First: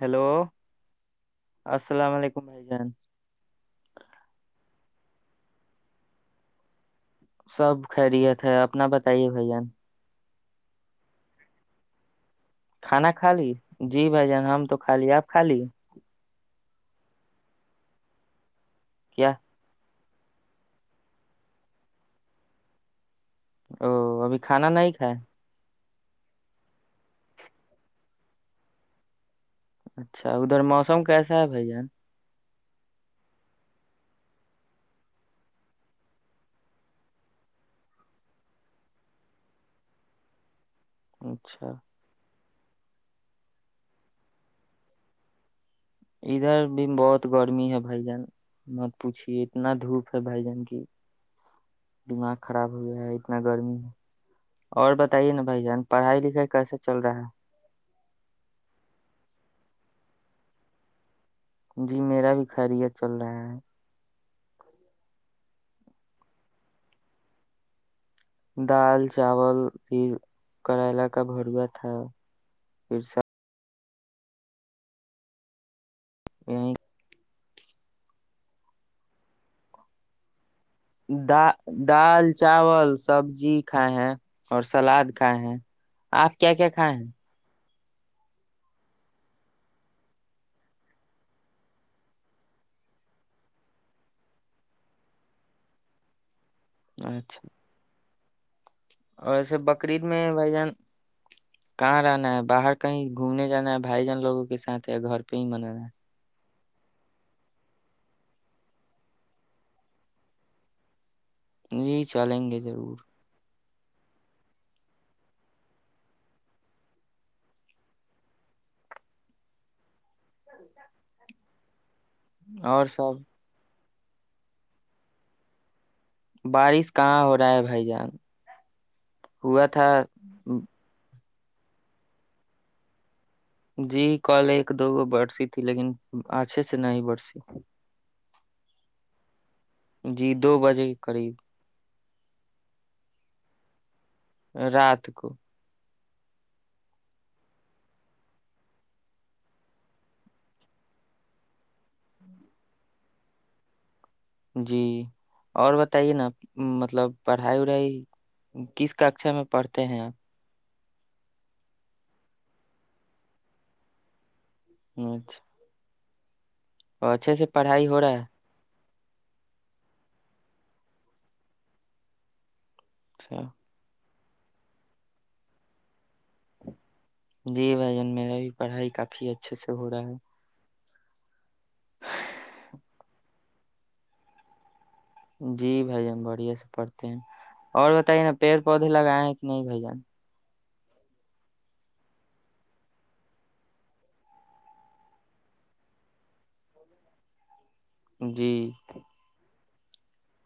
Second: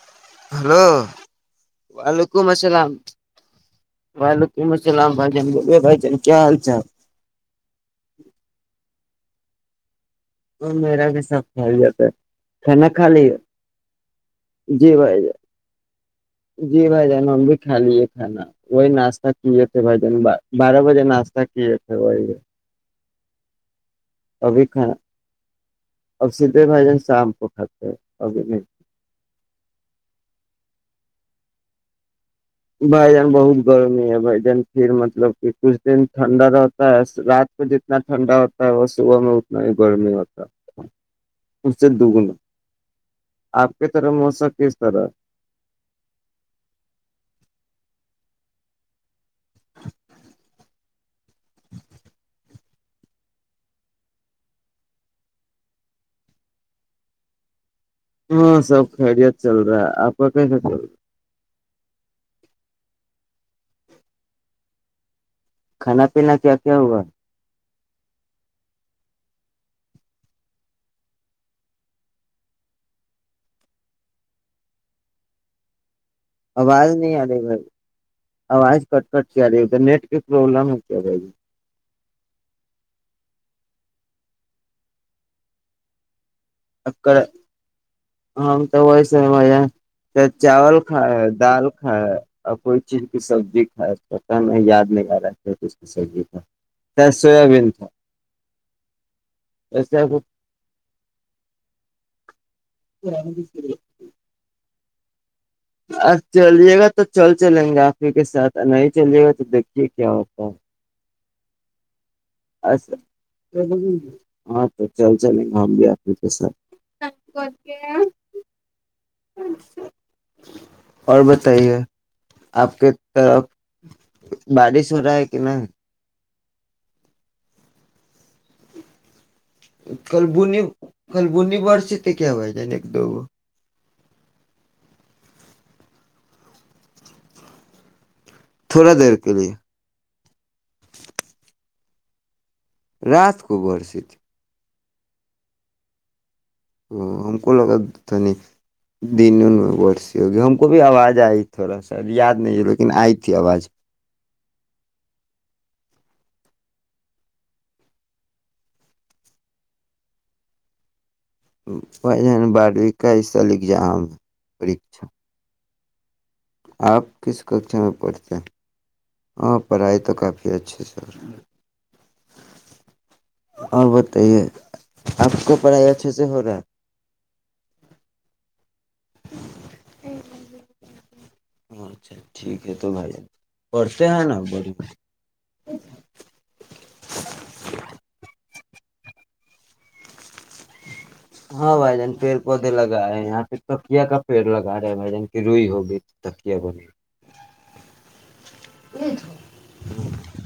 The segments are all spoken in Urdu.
ہیلو ہیلو السلام علیکم وعلیکم بھائی جان السلام وعیکم سلام بھائی جان بولے بائی جان کیا حال چال سب خیریت ہے اپنا صیح ہو بھائی جان وہ میرا بھی سب خیریت ہے کھانا کھا لیے جی بھائی جان ہم تو جی کہا لیے بھائی آپ کہا لیے جی بھائی جان ہم بھی کھا لیے کھانا وہئی ناشتہ کیا کیے تھے بھائی جان بارہ بجے ناستا کیے تھ وہ او ابھی کھانا نہیں کھائے اب سیدھے بھائی جان شام کو کھاتے ابھی نہیں اچھا ادھر موسم کیسا ہے بھائی جان بھائی جان بہت گرمی ہے بھائی جان پھر مطلب کہ کچھ دن ٹھنڈا رہتا ہے رات کو جتنا ٹھنڈا ہوتا ہے وہ صبح میں اتنا ہی گرمی ہوتا ہے اچھا اس سے دوگنی آپ کی طرف موسم کیس طرح ادھر بھی بہت گرمی ہے بھائی جان مت پوچھیے اتنا دھوپ ہے بھائی جان کی دماغ خراب ہویا ہے اتنا گرمی ہے اور بتائیے نا بھائی جان پڑھائی لکھائی کیسے چل رہا ہے ہاں سب خیریت چل رہا ہے آپ کا کیسا چل رہا جی میرا بھی خیریت چل رہا ہے کھانا پینا کیا کیا ہوا دال چاول بھی کریلا کا بھروا تھا پھر یہیں آواز نہیں آ رہی بھائی آوج کٹ کٹ کے آرہی ادر نیٹ کی پربلم ہے کیا [inaudible] دال چاول سبزی کھائے ہیں اور سلاد کھائے ہیں آپ کیا کیا کھائے ہیں بھائی ہم تو ویسے بھائی جان چاول کھایا دال کھایا اور کوئی چیز کی سبزی کھائے پتہ نہی یاد نہیں آ رہا کس کی سبزی کا شاید اچھا سویابین تھا اور ایسے بقرریید میں بھائی جان کہاں رہنا ہے باہر کہیں گھومنے جانا ہے بھائی جان لووں کے س گھر [unintelligible] پ من ہے [unintelligible] آج چلیے گا تو چل چلیں گے آپ ہی کے ساتھ نہیں چلیے گا تو دیکھیے کیا ہوتا ہے جی چلیں گے ضرور ہاں تو چل چلیں گھ ہم گ آ کے ساتھ اور بتائیے [inaudible] آپ اور کے سب طرف بارش ہو رہا ہے کہ نہیں بارش کہاں ہو رہا ہے بھائی جان ہوا تھا کل بی بڑ سے تو کیا ہو جائے نا ایک دو جی کل ایک دو گ برسی تھی لیکن اچھے سے نہیں برسی تھوڑا دیر کے لیے جی دو بجے کے قریب رات کو بورست رات کو ا ہم کو لگانی دن میں ورسی ہو گی ہم کو بھی آواز آئی تھوڑا سا یاد نہیں لیکن آئی تھی آواز جی اور بتائیے نا مطلب پڑھائی وڑھائی کس ککشا میں پڑھتے ہیں آپ وہ جن بارو کاسلگزام [unintelligible] اچھا آپ اور اچھے کس سے ککشا پڑھائی میں ہو رہا ہے پڑھتے؟ ہاں پڑھائی تو کافی اچھی سے اور اچھا آ بت [unintelligible] تو یہ آپ کو پڑھائی اچھے سے ہو رہا ہے جی بھائی جان میرا بھی پڑھائی کافی اچھے سے ہو رہا ہے اچھا ٹھیک ہے تو بائی ج پڑھتے ہیں نا بری [unintelligible] جی بھائی جان بڑھیا سے پڑتے ہیں اور بتائیے نا پیڑ پودے بھی لگائے ہیں کہ نہیں بھ جان ہاں بھائی جان پیڑ پودے لگاے ہیں یہاں پہ تکیا کا پیڑ لگا رہے ہیں بھائی جان کی روئی ہوگئی تکیا ب نہیں جی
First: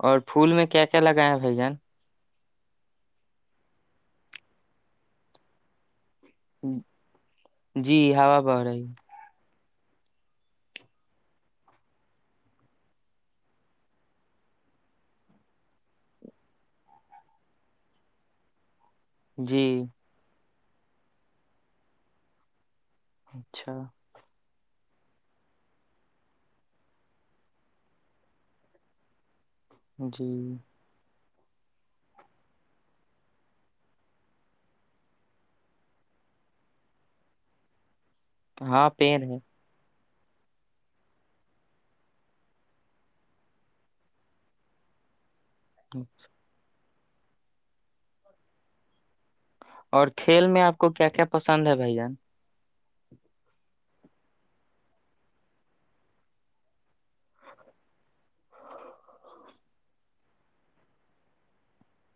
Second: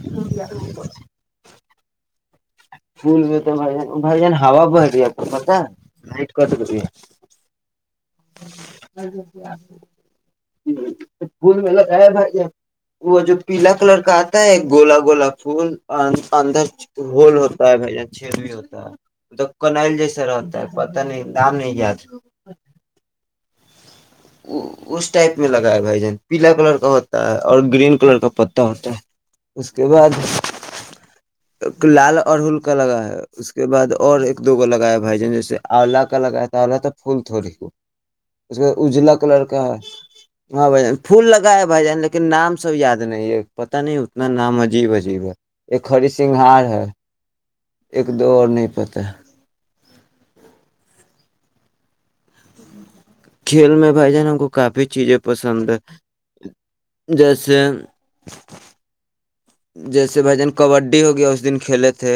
اور پھول میں کیا کیا لگائیں بھائی جان پول ہو تو بھ جان بھائی جان ہا بہی ہے کو پتا نٹ کٹ کرے تھاھوا پڑ رہای پھول میں لگا ہے بھائی وہ جو پیلا کلر کا آتا ہے گولا گولا پھول اور اندر ہول ہوتا ہے بھائی چڑو ہوتا ہے توب کناائل جی سرا پتہ نہیں دام نہیں گیا تھا اچھا [inaudible] اس ٹائپ میں لگایا بھائی جان پیلا کلر کا ہوتا ہے اور گرین کلر کا پتا ہوتا ہے اس کے بعد جی ایک لال اڑہل کا لگا ہے اس کے بعد اور ایک دو لگایا بھائی جان جیسے آولا کا لگایا تو آولہ تو پھول تھوڑی ہو ہاں [inaudible] جلا کلر کا ہے ہاں بھ جان پھول لگا بھائی جان لیکن نام سب یاد نہیں ہے پت نہیں اتنا نام عجیب عجیب ہے [inaudible] ایک ہری سنگھار ہے [inaudible] ایک دو اور نہیں پتہ [inaudible] اور کھیل میں آپ کو کیا کیا پسند ہے بھائی جان [inaudible] کھیل میں بھائی جان ہم کو کافی چیزیں پسند ہے جیسے [inaudible] جیسے بھ جان کبڈی ہو گیا اس دن کھیلے تھے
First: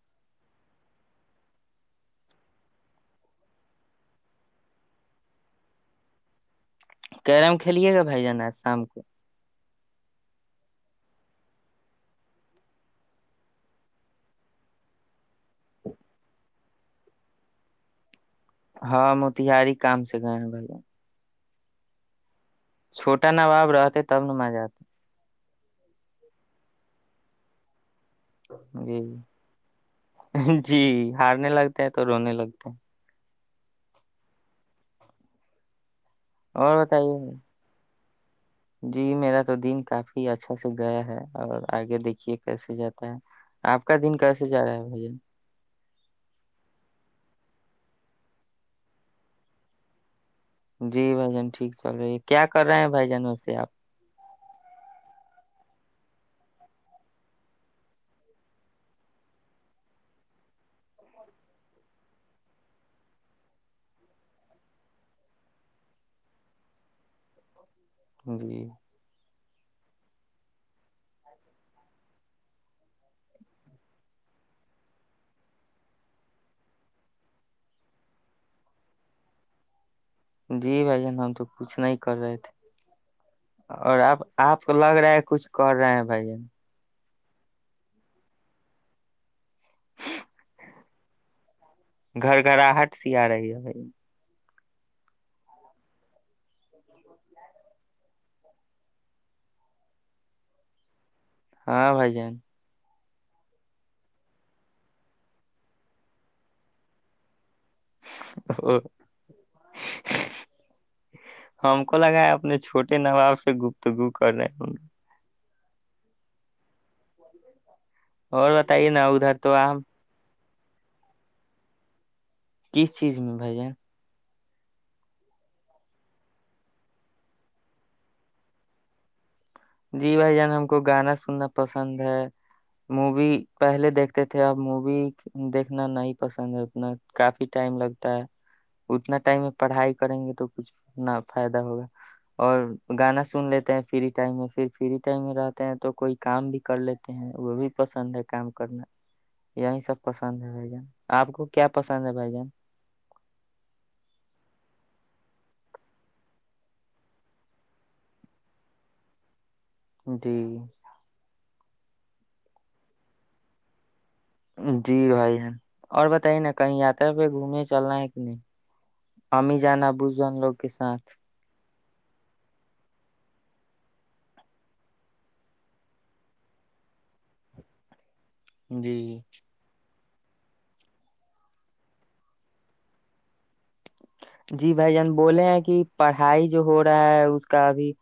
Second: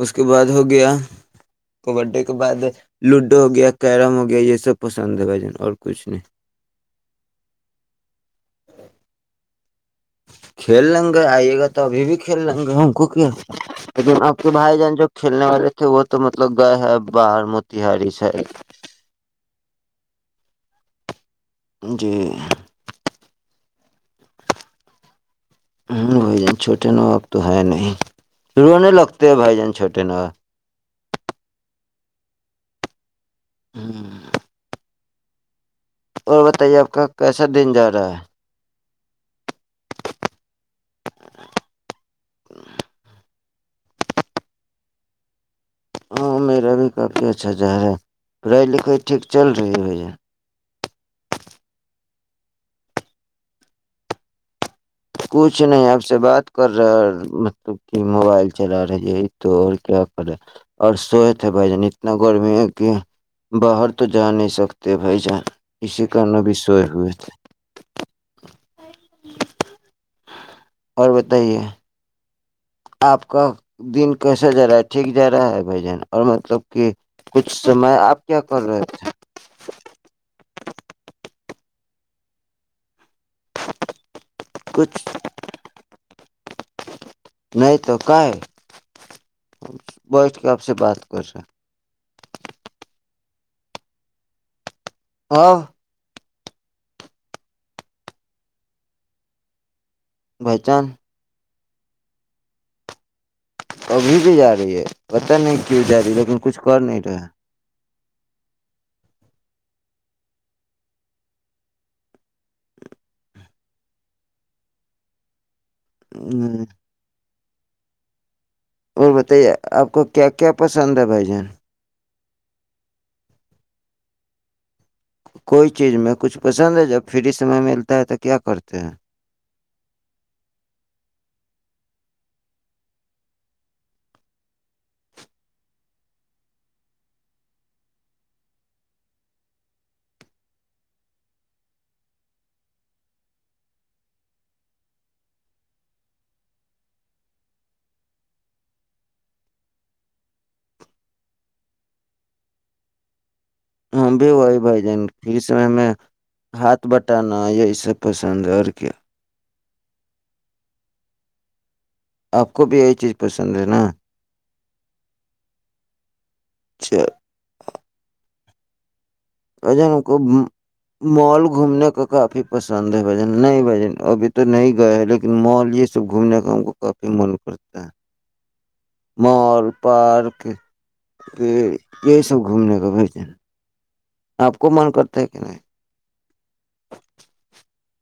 اس کے بعد ہو گیا کبڈی کے بعد لوڈو ہو گیا کیرم ہو گیا یہ سب پسند ہے بھائی جان اور کچھ نہیں [inaudible] کیرم کھیلیے گا بھائی جان آج شام کو کھیل لیں گے آئیے گا تو ابھی بھی کھیل لیں گے ہم کوک لیکن آپ کے بھائی جان جو کھیلنے والے تھے وہ تو مطلب گئے ہیں باہر موتیاری سے [inaudible] ہاں موتہاری کام سے گئے ہیں بھائی [inaudible] جی [inaudible] چھوٹا باب رہتے تب مزہ آتے [inaudible] بھائی جان چھوٹے وب تو ہے نہیں [inaudible] رونے جی لگتے ہیں بھائی جان چھوٹے نواب جی ہارنے لگتا ہے [inaudible] [inaudible] ہوں [inaudible] اور بتائیے آپ کا کیسا دن جا رہا ہے [inaudible] جی میرا تو دن کافی اچھا سے گیا ہے اور آگے دیکھیے کیسے جاتا ہے [inaudible] آپ کا دن کیسے رہا ہے بھائیجن [inaudible] ہاں میرا بھی کافی اچھا چہرا ہے پڑھائی لکھائی ٹھیک چل رہی ہے بھیا [inaudible] جی بھ جان ٹھیک چل رہی ہے کیا کر رہے ہیں بھائی جان وے آپ کچھ نہیں آپ سے بات کر رہا مطلب کہ موبائل چلا رہے یہی تو اور کیا کر رہے اور سوئے تھے بھائی جان اتنا گرمی ہے کہ باہر تو جا نہیں سکتے بھائی جان اسی کن ا بھی سوئے ہوئے تھے بھی [inaudible] اور بتائیے [inaudible] آپ کا دن کیسا جا رہا ہے ٹھیک جا رہا ہے بھ جان اور مطلب کہ کچھ سمے آپ کیا کر رہے تھے [inaudible] جی بھائی جان ہم تو کچھ نہیں کر رہے تھے [inaudible] اور اب آپ کو لگ رہا ہے کچھ کر رہے ہیں [inaudible] بھائی [inaudible] نہیں تو کا ہے بیھ کے آپ سے بات کر رہے [inaudible] گھر گراہٹ سی آ رہی ہے بھائی [inaudible] [inaudible] پہچان [inaudible] ہاں بھائی جان [inaudible] ابھی بھی جا رہی ہے پتا نہیں کیوں جا رہی لیکن کچھ کر نہیں رہے [inaudible] ہم کو لگا ہے اپنے چھوٹے نواب سے گپتگو کر رہے [inaudible] اور بتائیے نا اور ادھر تو بتائیے آم [inaudible] آپ کو کیا کیا پسند ہے بھائی جان کس چیز میں بھن کوئی چیز میں کچھ پسند ہے جب فری سمے ملتا ہے تو کیا کرتے ہیں جی بھائی جان ہم کو گانا سننا پسند ہے مووی پہلے دیکھتے تھے اب مووی دیکھنا نہیں پسند ہے اتنا کافی ٹائم لگتا ہے اتنا ٹائم میں پڑھائی کریں گے تو کچھنا فائدہ ہوگا اور گانا سن لیتے ہیں فری ٹائم میں پھر فری ٹائم میں رہتے ہیں تو کوئی کام بھی کر لیتے ہیں وہ بھی پسند ہے کام کرنا یہی سب پسند ہے بھائی جان آپ کو کیا پسند ہے بھائی جان ہم بھی وہی بھائی جان پھر س ہمیں ہاتھ بٹانا یہی سب پسند ہے اور کیا ڈی آپ کو بھی یہی چیز پسند ہے نا جی بھائی ہیں اور بت ہی نا کہیں اچھا یاتا پہ گھومنے چلنا ہے کہ نہیں امی جان اجن ابو کو جان لوگ کے ساتھ مال گھومنے کا کافی پسند ہے بج نہیں بھائی ج ابھی تو نہیں گئے ہیں لیکن مال یہ سب گھومنے کا ہم کو کافی من کرتا ہے جی [inaudible] مال پارک یہی سب گھومنے کا ہو جی بھائی جان بولے ہیں کہ پڑھائی جو ہو رہا ہے اس کا ابھی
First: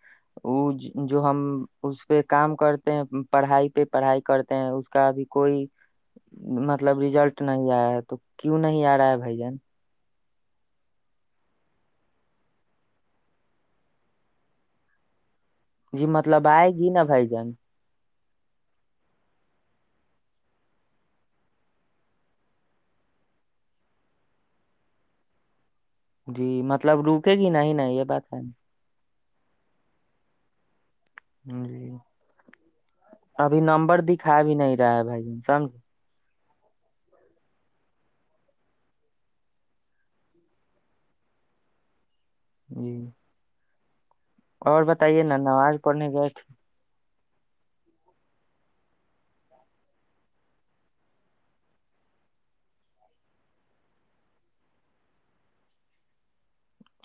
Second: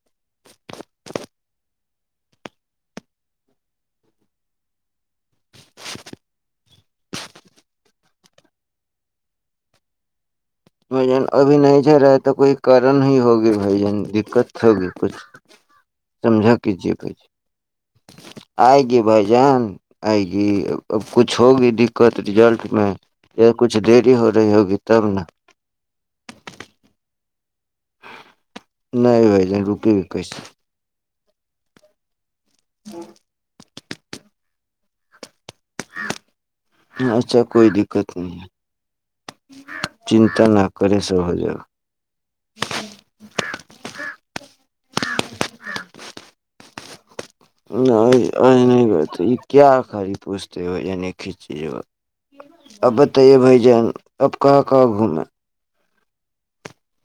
وہ جو ہم اس پہ کام کرتے ہیں پڑھائی پہ پڑھائی کرتے ہیں اس کا ابھی کوئی مطلب ریزلٹ نہیں آیا ہے تو کیوں نہیں آ رہا ہے بھائی جن [inaudible] بھائی جان ابھی نہیں جا رہا ہے تو کوئی کارن ہی ہوگی بھائی جان دقت ہوگی کچھ جی مطلب سمجھا آئے گی کیجیے نا بھائی جان آئے گی بھائی جان آئے گی اب کچھ ہوگی دقت رزلٹ میں یا کچھ دری ہو رہی ہوگی تب نا جی مطلب روکے گی نہیں ہی نہیں یہ بات ہے ن نہیں ج رکی بھی کوئیس [inaudible] ج جی [inaudible] ابھی نمبر [inaudible] دکھا بھی نہیں رہا ہے بھائی ج سمجھ [inaudible] اچھا کوئی دقت نہیں ہے چنتا نہ کرے سرو ہو جا جی [inaudible] اور بتائیے نا نماز پڑھنے گئے تھے نہیں یہ کیا آ خر پوچھتے بھ ج ایک ہی چیز ب اب بتائیے بھائی جن اب کہاں کہاں گھوم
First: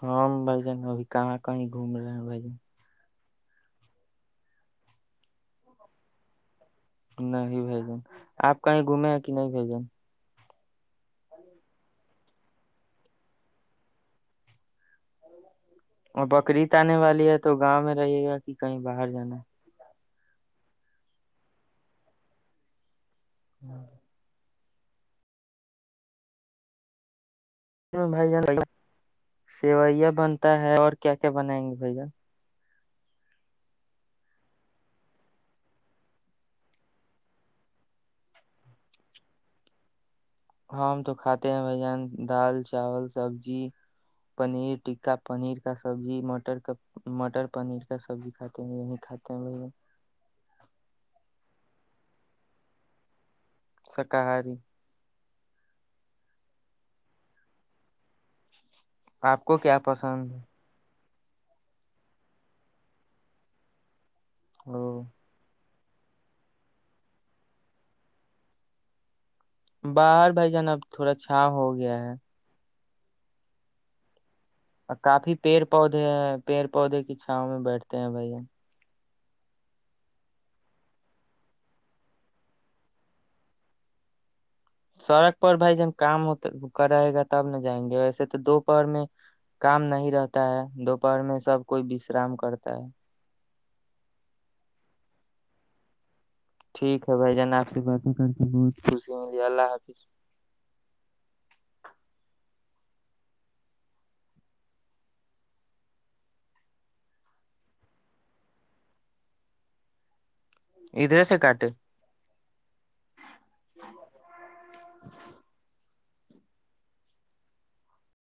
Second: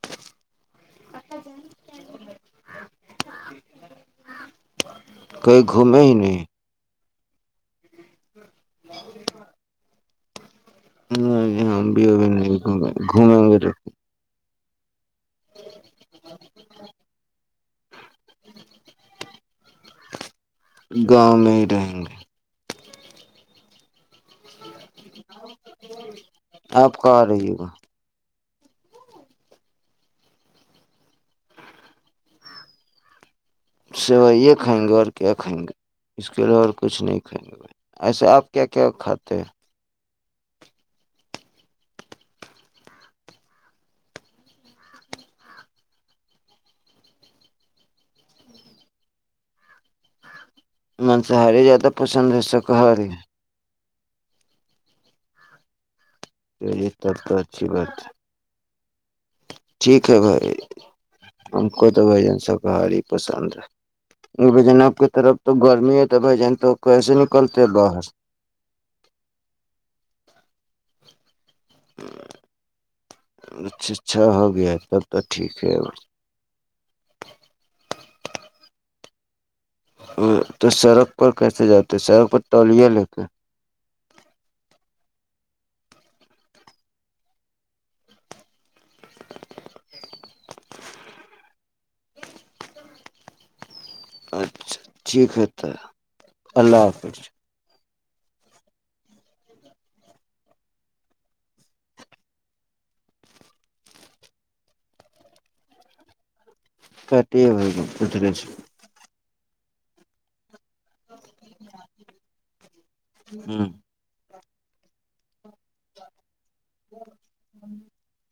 ہم بھ جان ابھی کہاں کہیں گھوم رہے ہیں بھائی جن کہئی گھومے ہی نہیں [inaudible] نہیں ہی بائی جن آپ کہیں گھومے ہیں کہ نہیں بھیجیں نہیں بھی نہیں گھومیں گ ر اور بقرعید آنے والی ہے تو گاؤں میں رہے گا کہ کہیں باہر جانا گاؤں میں ہی رہیں گے ہاں آپ کہاں رہی ہو ہ بھائی جان سیوئیا بنتا ہے اور کیا کیا بنائیں گے بھیا سوائے یہ کھائیں گے اور کیا کھائیں گے اس کے علاوہ اور کچھ نہیں کھائیں گے ایسا آپ کیا کیا کھاتے ہیں ہم تو کھاتے ہیں بھ جان دال چاول سبزی پنیر ٹکا پنیر کا سبزی مٹر کا مٹر پنیر کا سبزی کھاتے ہیں یہی کھاتے ہیں بھ جان مانصاہاری زیادہ پسند ہے شاکاہاری شاکاہاری جی تب تو اچھی بات ہے آپ کو کیا ٹھیک ہے پسند بھائی ان کو تو بھجن شاکاہاریی پسند ہے یہ ب جناب ہو کی طرف تو گ نہیں ہے تو بھائی جنتوں کیسے نکلتے باہر باہر بھائی جان اب تھوڑا چھاں ہو گیا ہے اچھا اچھا گیا اور تب تو کافی پیڑ ٹھیک ہے پودے ہیں پیڑ پودے کی چھاؤ میں بیٹھتے ہیں بھائی تو سڑک پر کیسے جاتے سڑک پر تولیہ لے کے سڑک پر بھائی جب کام ہو کر رہے گا تب نہ جائیں گے ویسے تو دوپہر میں کام نہیں رہتا ہے دوپہر میں سب کوئی وشرام کرتا ہے اچھا ٹھیک ہے تو اللہ ٹھیک ہے حافظ بھائی جان آپ کی بات کر کے بہت خوشی ملی اللہ حافظ پٹ ہو گ اٹھیک ادھر سے کاٹ ہوں [inaudible] [inaudible]